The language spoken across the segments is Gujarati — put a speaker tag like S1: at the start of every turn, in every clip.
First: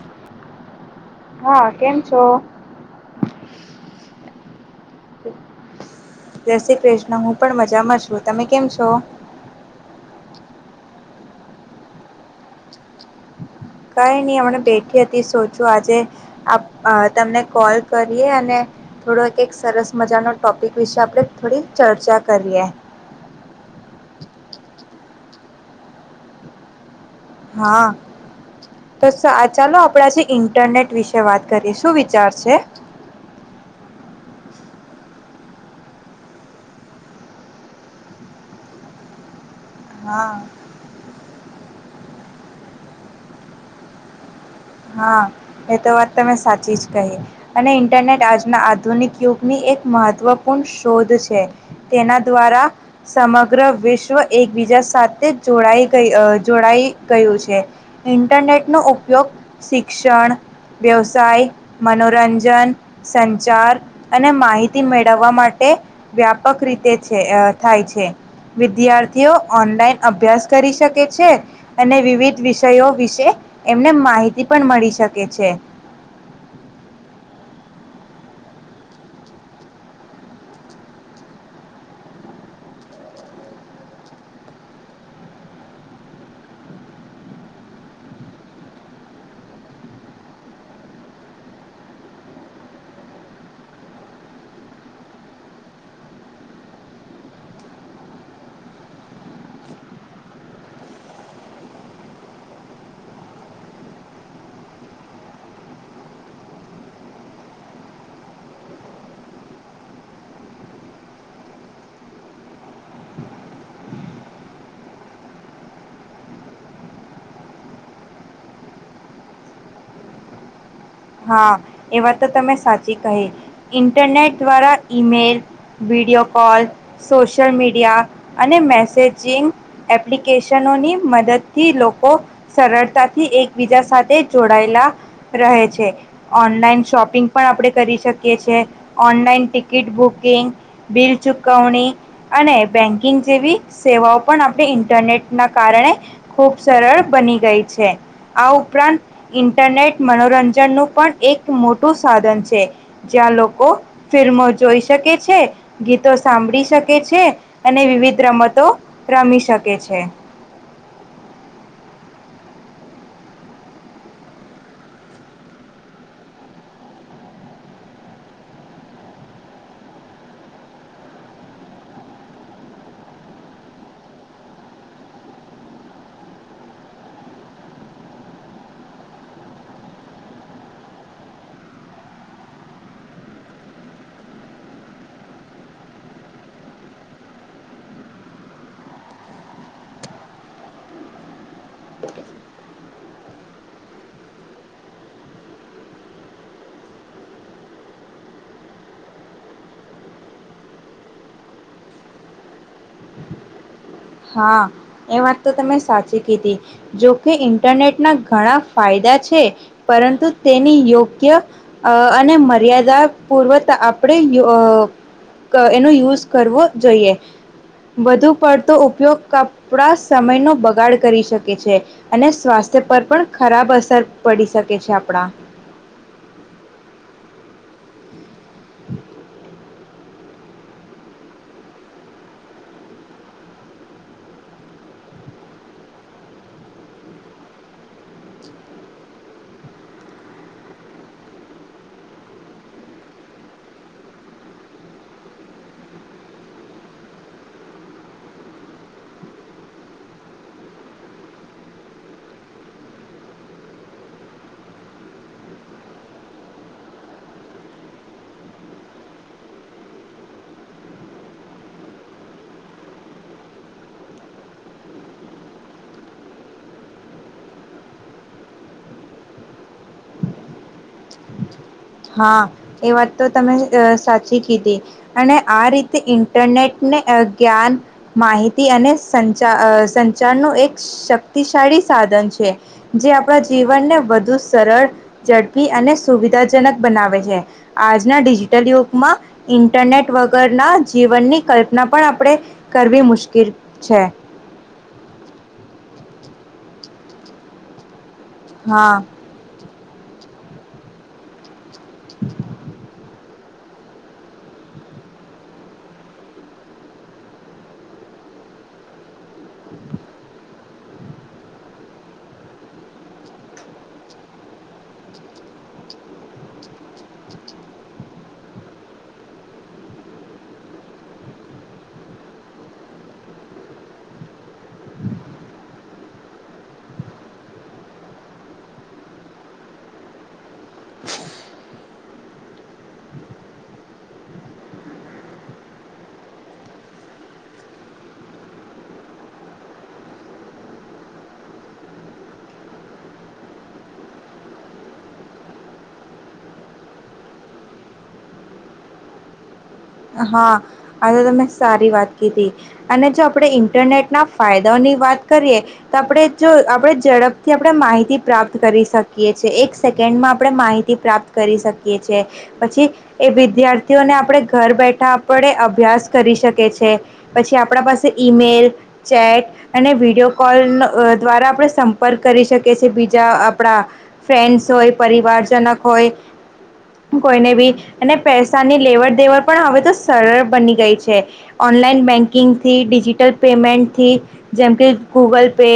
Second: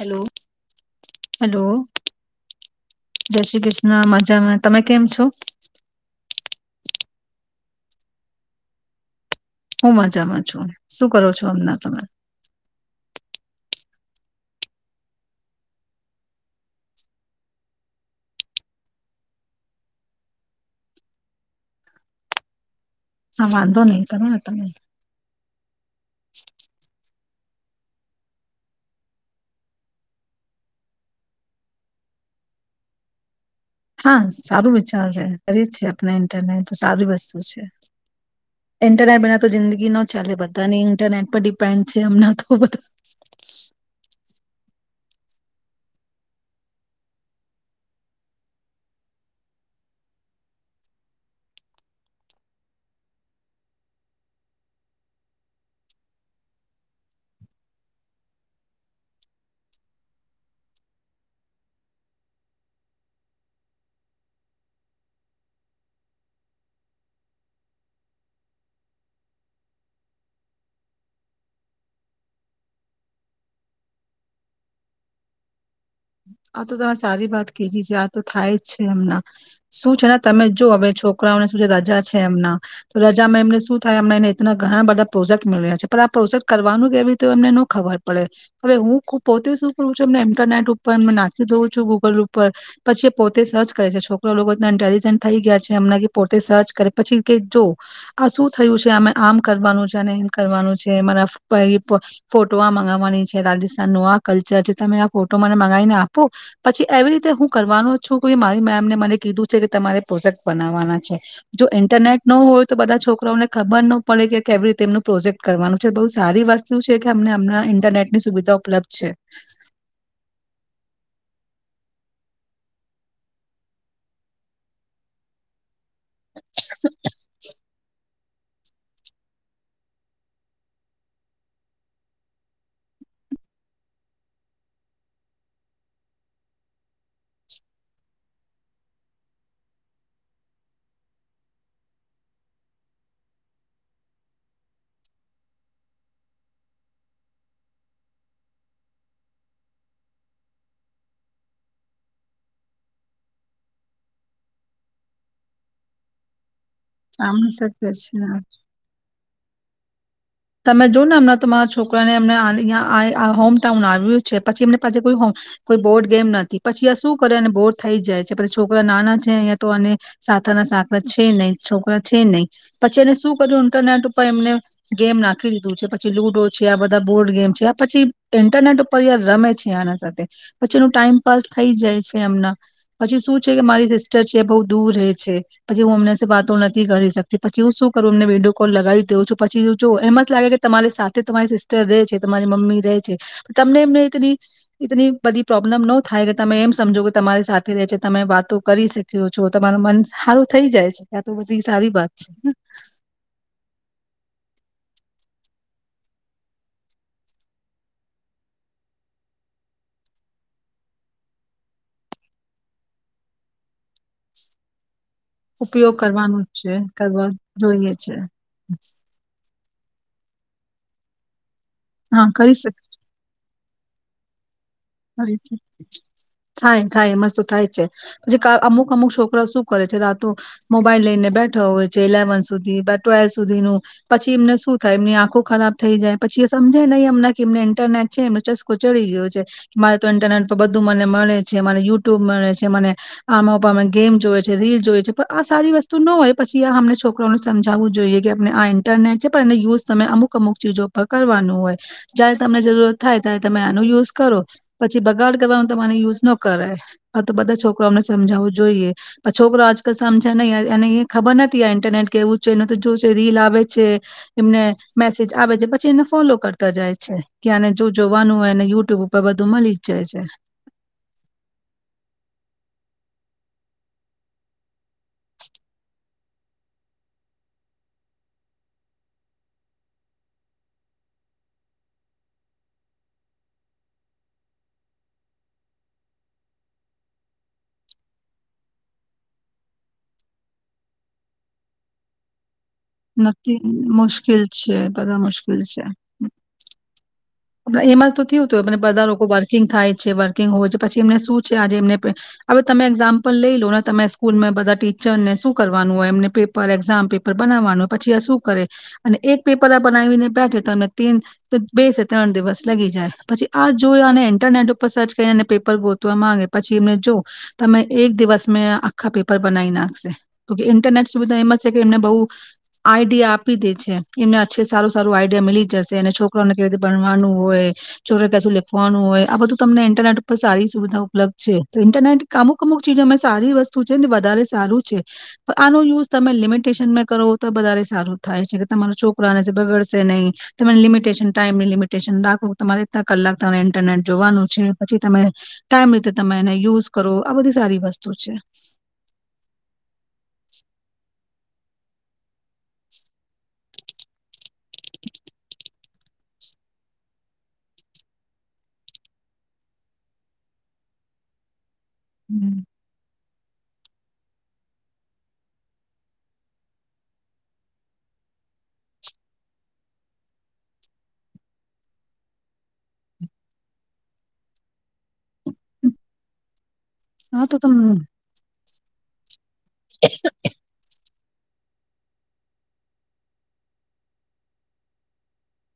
S1: હેલો. હેલો,
S2: હા કેમ છો?
S1: જય શ્રી કૃષ્ણના મજામાં. તમે કેમ છો?
S2: જય શ્રી કૃષ્ણ હું પણ મજામાં છું તમે કેમ છો?
S1: હું મજામાં છું શું કરો છો અમના તમે?
S2: કઈ નહી હમને બેઠી હતી સોચો આજે, આપ તમને કોલ કરીએ અને, થોડો એક એક સરસ મજાનો ટોપિક વિશે આપણે થોડી ચર્ચા કરીએ.
S1: હા વાંધો નહીં કર. [inaudible]
S2: હા, તો ચાલો આપડે આજે ઇન્ટરનેટ વિશે વાત કરીએ સુું વિચાર છે?
S1: હા સારું વિચારશે કરી જી આપણે ઇન્ટરનેટ તો સારી વસ્તુ છે, ઇન્ટરનેટ બના જિંદગી ન
S2: હા
S1: ચાલે બતા ને ઇન્ટરનેટ ઉપ ડિપેન્ડ છે હમણા તો બધા.
S2: હા, એ તો વાત તમે સાચી જ કહી, અને ઇન્ટરનેટ આજના આધુનિક યુગની એક મહત્વપૂર્ણ શોધ છે તેના દ્વારા સમગ્ર વિશ્વ એકબીજા સાથે જોડાઈ ગઈ જોડાઈ ગયું છે, ઇન્ટરનેટ નો ઉપયોગ શિક્ષણ, વ્યવસાય, મનોરંજન, સંચાર અને માહિતી મેળવવા માટે વ્યાપક રીતે છે થાય છે, વિદ્યાર્થીઓ ઓનલાઈન અભ્યાસ કરી શકે છે, અને વિવિધ વિષયો વિશે એમને માહિત પણ મળી શકે છે.
S1: આ તો તમે સારી વાત કીધી છે. આ તો થાય જ છે એમના શું છે ને તમે જો હવે છોકરાઓને શું છે રજા છે એમના તો રજામાં એમને શું થાય એમને એના ઘણા બધા પ્રોજેક્ટ મેળવ્યા છે. પણ આ પ્રોજેક્ટ કરવાનું કેવી રીતે એમને ની ખબર પડે હવે હું પોતે શું કરું છું એમને ઇન્ટરનેટ ઉપ પણ નાખી દઉં છું ગૂગલ ઉપર પછી એ પોતે સર્ચ કરે છે છોકરા લોકો એ ઇન્ટેલિજન્ટ થઈ ગયા છે એમ પોતે સર્ચ કરે પછી કે જો આ શું થયું છે અમે આમ કરવાનું છે અને એમ કરવાનું છે મારા ફોટો આ મગાવવાની છે રાજસ્થાન નું આ કલ્ચર છે તમે આ ફોટો મને લઈને આપો પછી એવી રીતે હું કરવાનો છું કે મારી મેમને મને કીધું છે કે તમારે પ્રોજેક્ટ બનાવવાના છે. જો ઇન્ટરનેટ નો હોય તો બધા છોકરાને ખબર ન પડે કે કેવી રીતે એમનું પ્રોજેક્ટ કરવાનું છે બહુ સારી વસ્તુ છે કે અમનેમ ઈન્ટરનેટ ની સુવિધા ઉપલબ્ધ છે.
S2: હા એ વાત તો તમે સાચી કહી, ઇન્ટરનેટ દ્વારા email video call, social media અને મેસેજિંગ એપ્લિકેશનોની મદદથી લોકો સરળતાથી એકબીજા સાથે જોડાયેલા રહે છે. ઓનલાઈન શોપિંગ પણ આપણે કરી શકીએ છીએ, ઓનલાઈન ટિકિટ બુકિંગ, બિલ ચુકવણી અને બેન્કિંગ જેવી સેવાઓ પણ આપણે ઇન્ટરનેટના કારણે ખૂબ સરળ બની ગઈ છે. આ ઉપરાંત ઇન્ટરનેટ મનોરંજનનું પણ એક મોટું સાધન છે જ્યાં લોકો ફિલ્મો જોઈ શકે છે, ગીતો સાંભળી શક છે
S1: આમ શક્ય
S2: અને
S1: છે.
S2: વિવિધ રમતો રમી શકે છે.
S1: તમે જો ને એમના તોરા છોકરાને એમને હોમટાઉન આવ્યું છે પછી એમને પાછુ કો કોઈ બોર્ડ ગેમ નથી પછી આ શું કરે અને બોર થઈ જાય છે પછી છોકરા નાના છે અહીંયા તો સાના સાંકળા છે નહીં છોકરા છે નહી પછી એને શું કર્યું ઇન્ટરનેટ ઉપર એમને ગેમ નાખ [inaudible] પછી લુડો છે આ બધા બોર્ડ ગેમ છે પછી ઇન્ટરનેટ ઉપર રમે છે આના સાથે પછી એનું ટાઈમપાસ થઈ જાય છે એમના. પછી શું છે કે મારી સિસ્ટર છે બહુ દૂર રહે છે પછી હું અમને વાતો નથી કરી શકતી પછી હું શું કરું એમને વિડીયો કોલ લગાવી દઉં છું પછી જો એમાં આ રીતે તમારી સાથે તમારી સિસ્ટર રે છે તમારી મમ્મી રે છે પણ તમને એમને બધી પ્રોબ્લેમ ન થાય કે તમે એમ સમજો કે તમારી સાથે રે છે તમે વાતો કરી શીખ્યો છો તમાર મન સારું થઈ જાય છે આ તો બધી સારી વાત છે.
S2: હા એ વાત તો તમે સાચી કીધી. જોકે ઇન્ટરનેટના ઘણા ફાયદા છે, પરંતુ તેની યોગ્ય અને મર્યાદા પૂર્વક આપણે અ એનો
S1: ઉપયોગ
S2: યુઝ
S1: કરવાનો જ
S2: કરવો
S1: છે
S2: જોઈએ.
S1: કરવા જોઈએ છે
S2: વધુ પડતો કપડા સમય નો બગાડ કરી શક શકે છે અને
S1: હા કરી શક
S2: સ્વાસ્થ્ય પર પણ ખરાબ અસર પડી શક
S1: થાય થાય મસ્ થાય છે. પછી કા અમુક અમુક છોકરો શું કરે છે રાતો મોબાઈલ લઈને બેઠો હોય છે ઇલેવન સુધી ટ્વેલ્વ સુધી નું પછી એમને શું થાય એમની આંખો ખરાબ થઈ જાય પછી એ સમજે નહીં એમને કે એમને ઇન્ટરનેટ છે એમનો ચસ્કો ચડી ગયો છે. મારે તો ઇન્ટરનેટ પર બધું મને મળે છે મને યુટ્યુબ મળે છે મને આમાંમે ગેમ જોયએ છે રીલ જોયએ છે પણ આ સારી વસ્તુ ન હોય પછી આ અમને છોકરાને સમજાવવું જોઈએ કે આપને આ ઇન્ટરનેટ છે પણ એને યુઝ તમે અમુક અમુક ચીજો પર કરવાનું હોય. જયારે તમને જરૂરત થાય ત્યારે તમે આનો યુઝ કરો. પછી બગાડ કરવાનો તો મને યુઝ ન કરાએ. આ તો બધા છોકરો અમને સમજાવવું જોઈએ. પણ છોકરો આજકાલ સમજે નહીં અનેને ખબર નથી આ ઇન્ટરનેટ કે એવું છે એ તો જો છે રીલ આવે છે એમને મેસેજ આવે છે પછી એને ફોલો કરતા જાય છે કે આને જો જોવાનું હોય એને યુટ્યુબ ઉપર બ ધું મલીજ જાય છે.
S2: હા, એ વાત તો તમે અહ સાચી કીધી અને આ રીતે ઇન્ટરનેટને અહ જ્ઞાન માહિતી અને સંચાર અહ સંચારનું એક શક્તિશાળી સાધન છે, જે આપદઉંજીવનને વધુ સરળ ઝડપી અને સુવિધા જનક બનાવે છે. આજના ડિજિટલ યુગમાં ઇન્ટરનેટ વગરના જીવનની કલ્પના પણ આપડે
S1: નથી મુશ્કેલ છે, બધા મુશ્કેલ છે. આપડા એમાં તો થિયું તો એમ ને
S2: હા
S1: બધા લોકો વર્કિંગ થાય છે વર્કિંગ હોય છે પછી એમને શું છ એ આજે એમને પે હવે તમે એક્ઝામ પણ લઈ લો ને તમે સ્કૂલમાં બધા ટીચર ને શું કરવાનું હોય એમને પેપર એક્ઝામ પેપર બનાવવાનું હોય પછી આ શું કરે અને એક પેપર આ બનાવીને બેઠે તો તમે તેન બે સે ત્રણ દિવસ લગી જાય પછી આ જોય અનેને ઇન્ટરનેટ ઉપર સર્ચ કરી પેપર ગોતવા માંગે પછી. એમને જો તમે એક દિવસ મેં આખા પેપર બનાવી નાખશે. કયુંકી ઇન્ટરનેટ સુવિધા એમ જ છે કે એમને બહુ આઈડિયા આપી દે છે એમને એછે સારું સારું આઈડિયા મી જશે અને છોકરાને કવી ભણવાનું હોય છોકરે કશું લેખવાનું હોય આ બધું તમને ઇન્ટરનેટ ઉપર સારી સુવિધા ઉપલબ્ધ છે. તો ઇન્ટરનેટ અમુક અમુક ચીજ અમે સારી વસ્તુ છે ને વધારે સારું છે આનો યુઝ તમે લિમિટેશનમાં કરો તો વધારે સારું થાય છે કે તમારો છોકરાને બગડશે નહી તને લિમિટેશન ટાઈમની લિમિટેશન રાખો તમારે એલા કલાક તમારે ઇન્ટરનેટ જોવાનું છે પછી તમે ટાઈમ રીતે તમે એને યુઝ કરો આ બધી સારી વસ્તુ છે.
S2: હા, આ તો તમે સારી વાત કીધી અને જો આપડે ઇન્ટરનેટના ફાયદાઓની વાત કરીએ તો આપડે જો આપડે ઝડપથી આપડે માહિતી પ્રાપ્ત કરી શકીએ છે એક સેકન્ડમાં આપડે માહિતી પ્રાપ્ત કરી શક કીએ છે પછી એ વિધિયાર તેઓને આપડે ઘર બેઠા આપડે અભ્યાસ કરી શકીએ છે. પછી આપડા પાસે ઇમેલ ચેટ અને વિડીયો કોલનો અહ દ્વારા આપડે સંપર્ક કરી શકીએ છીએ બીજા આપડા ફ્રેન્ડ્સ હોય પરિવારજનક હોય
S1: હા
S2: કોઈને
S1: તો
S2: બી,
S1: તમ
S2: અને પૈસાની લેવડ દેવડ. પણ હવે તો સરળ બની ગઈ છે. ઓનલાઈન બેન્કિંગથી ડિજિટલ પેમેન્ટથી, જેમ કે ગૂગલ પે.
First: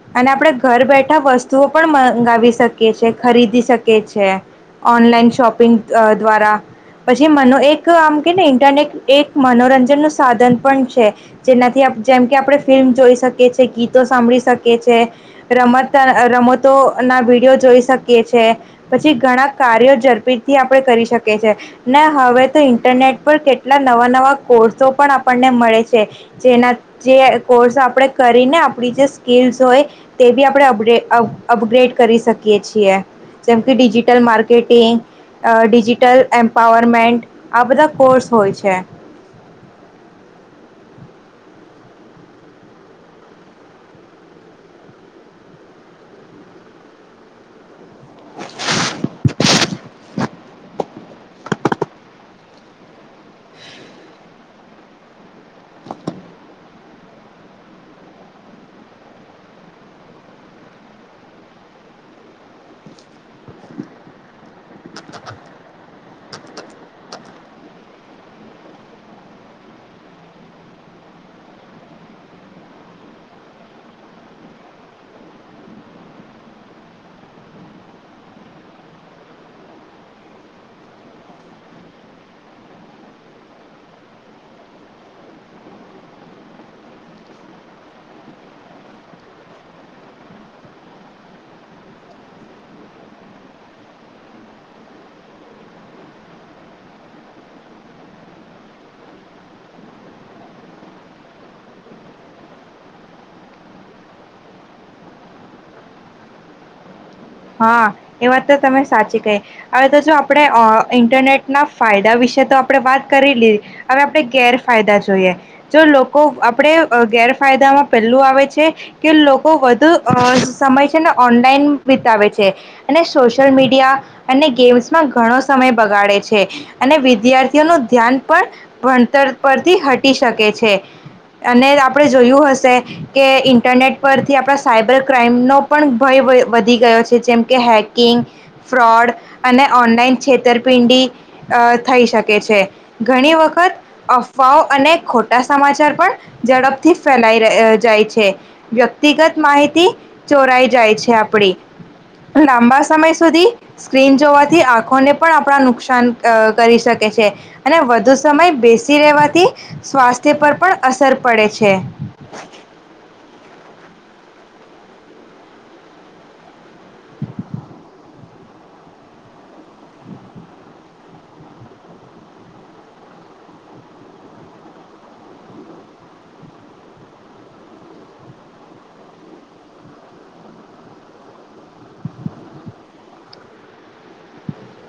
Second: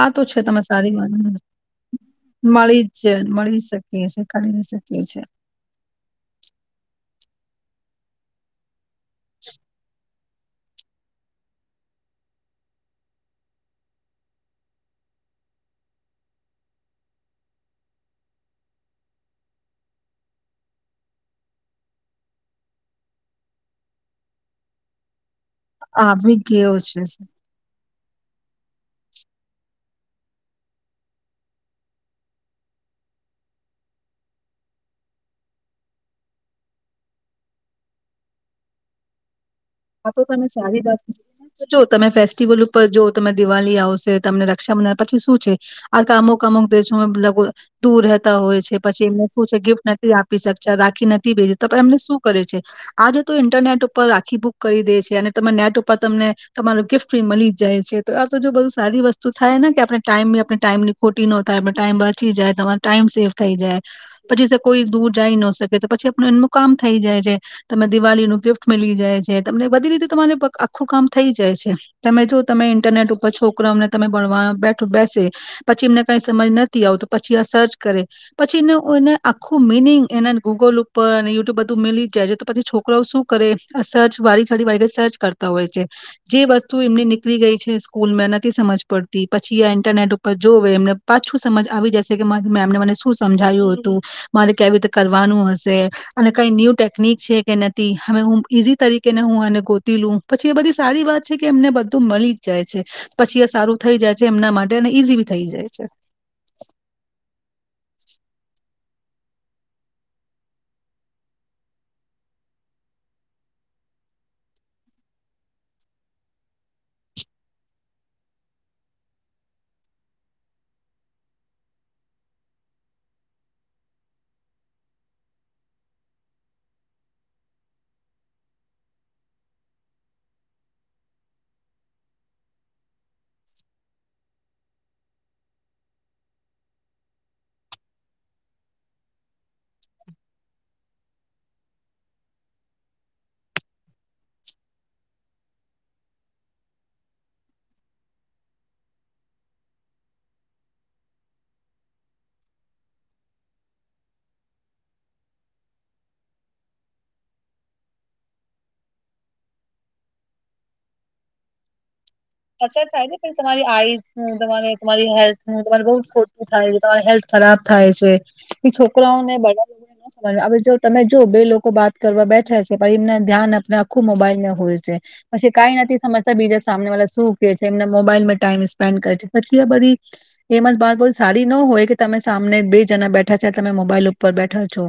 S1: આ તો
S2: અને
S1: છે
S2: આપણે
S1: તમે
S2: ઘર
S1: સારી વાત
S2: બેઠા વસ્તુઓ પણ મંગાવી
S1: મળી
S2: શકીએ છ છેએ
S1: જ મળી
S2: ખરીદી શકીએ છે,
S1: ખરીદી શકીએ છે
S2: ઓનલાઈન શોપિંગ દ્વારા. પછી મનો એક આમ કે ને ઇન્ટરનેટ એક મનોરંજન નું સાધન પણ છે, જેનાથી જેમ કે આપણે ફિલ્મ જોઈ શકીએ છીએ ગીતો સાંભળી શકીએ. રમત રમતોના વિડીયો જોઈ શકીએ છે, પછી ઘણા કાર્યો ઝડપીટથી આપણે કરી શકીએ છીએ ને હવે તો ઇન્ટરનેટ પર કેટલા નવા નવા કોર્સો પણ આપણે આપને મળે છે,
S1: આવી ગયો
S2: જેના
S1: છે.
S2: જે કોર્સ આપણેે. કરીને આપણી જે સ્કકીલ્સ હોય, તે બી આપણે અપ અપગ્રેડ કરી શકીએ છીએ, જેમ કે ડિજિટલ માર્કેટિંગ, ડિજિટલ એમ્પાવરમેન્ટ આ બધા કોર્સ હોય છે.
S1: આ તો તમે સારી વાત, જો તમે ફેસ્ટિવલ ઉપર જો તમે દિવાળી આવશે તમને રક્ષાબંધન પછી શું છે, આ કામોક આમોક દશુંગ. દૂર રહેતા હોય છે પછી એમને શું છે ગિફ્ટ નથી આપી શકતા રા નથી ભ એમને શું કરે છે, આજ ન્ટરનેટ ઉપર આખીક કરી દે છે અને ત નેટ ઉપર તમને, તમાર ગિફ્ટ બી મળી જ જાય છે તો આ તો જો બધુ સારી વસ્તુ થાય ને કે આપણે ટાઈમ બી આપણે ટાઈમ ની ખોટી ન થાય ટાઈમ વાંચી જાય તમારો ટાઈમ સેવ થઈ જાય, પછી કોઈ દૂર જાય ન શકે તો પછી આપણું એમનું કામ થઈ જાય છે, તમે દિવાળી નું ગિફ્ટ મળી જાય છે. તમ બધી રીતે તમારે આખું કામ થઈ જાય છે, તમે જો તમે ઇન્ટરનેટ ઉપર છોકરા અમને તમે ભણવા બેઠ બેસે, પછી એમને કઈ સમજ નથી આવ તો પછી આ સર્ચ કરે, પછી એને એને આખું મિનિંગ એના ગૂગલ ઉપર અને યુટુબ બધું મિલી જ જાય છે તો પછી છોકરાઓ શું કરે આ સર્ચ વાળ ફડી વાળ સર્ચ કરતા હોય છે, જે વસ્તુ એમની નીકળી ગઈ છે સ્કૂલમાં નથી સમજ પડતી પછી ઇન્ટરનેટ ઉપર જોવે એમને પાછું સમજ આવી જશે કે મારી મેમને મને શું સમજાવ્યું હતું, મારે કેવી રીતે કરવાનું હશે, અને કઈ ન્યુ ટેકનિક છે કે નથી હવે હું ઈઝી તરી કેને હું એને ગોતી લું પછી એ બધી સારી વાત છે કે એમને બધું મળી જ જાય છે, પછી એ સારું થઈ જાય છે એમના માટે અને ઈઝી બી થઈ જાય છે.
S2: હા, એ વાત તો તમે સાચી કહી, હવે તો જો આપણે ઇન્ટરનેટના ફાયદા વિશે તો આપણે વાત કરી લી, હવે આપણે ગેરફાયદા જોઈએ, જો લોકો આપણે ગેરફાયદામાં પેલું આવે છે, કે લોકો વધુ સમય છે ને ઓનલાઈન આવે છે, અને સોશિયલ મીડિયા અને ગેમ્સમાં ઘણો સમય બગાડે છે, અને વિદ્યાર્થીઓનું ધ્યાન પણ, ભણતર પરથી હટી શકે છે, અને આપણે જોયું હશે, કે ઇન્ટરનેટ પરથી આપણા સાયબર ક્રાાઈમનો પણ ભય વધી. જેમકે હેકિંગ ફ્રોડ અને ઓનલાઈન છેતરપિંડી થઈ શકે છે ઘણી વખત અફવાઓ અને ખોટા સમાચાર પણ ઝડપથી ફેલાઈ જાય છે વ્યક્તિગત માહિતી ચોરાઈ જાય છે આપણી લાંબા સમય સુધી સ્ક્રીન જોવાથી આંખોને પણ આપણા નુકસાન કરી શકે છે, અને વધુ સમય બેસી રહેેવાથી, સ્વાસ્થ્ય પર પણ અસર પડે છે.
S1: અસર થાય ને પણ તમારી આઈસ ને તમારે તમારી હેલ્થ ને તમારે બવ ખોટુ થાય તમારી હેલ્થ ખરાબ થાય છે. એ છોકરાઓને બને, જો તમે જો બે લોકો બાત કરવા બેઠે સે પણ એમને ધ્યાન આપને આખું મોબાઈલ ને હોય છે. પછી કાઈ નથી સમજતા બીજા સામને વાળા શું કે છે એમના મોબાઈલમાં ટાઈમ સ્પેન્ડ કરે છે. પછી આ બધી એમાં જ બાત બહું સારી ન હોય કે તમે સામને બે જણા બેઠા છે તમે મોબાઈલ ઉપર બેઠા છો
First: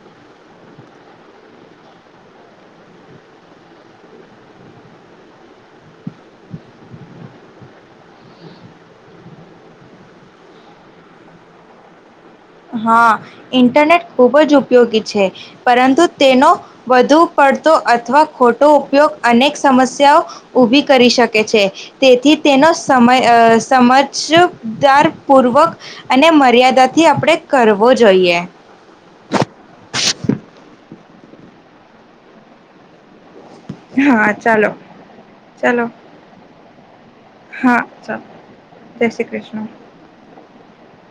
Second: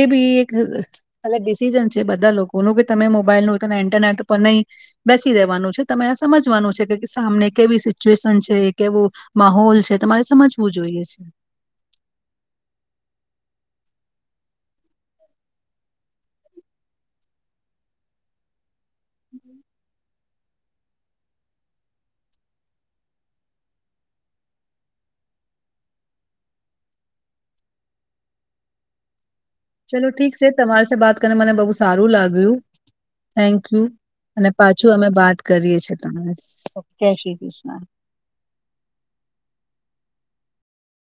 S1: એ બી એક અલગ ડિસિઝન છે બધા લોકોનું, કે તમે મોબાઈલનું તમે ઇન્ટરનેટ ઉપર નહી બેસી રહેવાનું છે. તમે આ સમજવાનું છે કે સામને કેવી સિચ્યુએશન છે, કેવો માહોલ છે તમારે સમજવું જોઈએ છે.
S2: હા ઇન્ટરનેટ ખુબ જ ઉપયોગી છે પરંતુ તેનો વધુ પડતો અથવા ખોટ ટો ઉપયોગ અનેક સમસ્યાઓ ઊભી કરી શકે છે, તેથી તેનો સમય અહ સમજદારપૂર્વક અને મર્યાદાથી આપણે કરવો જોઈએ.
S1: તને મને બહુ સારું લાગ્યું. થેન્ક યુ
S2: હા
S1: અને
S2: ચાલો
S1: પાછું અમે બાત કરીએ
S2: ચાલો
S1: છીએ તમારે.
S2: હા ચાલો જય શ્રી ક્રિષ્ના.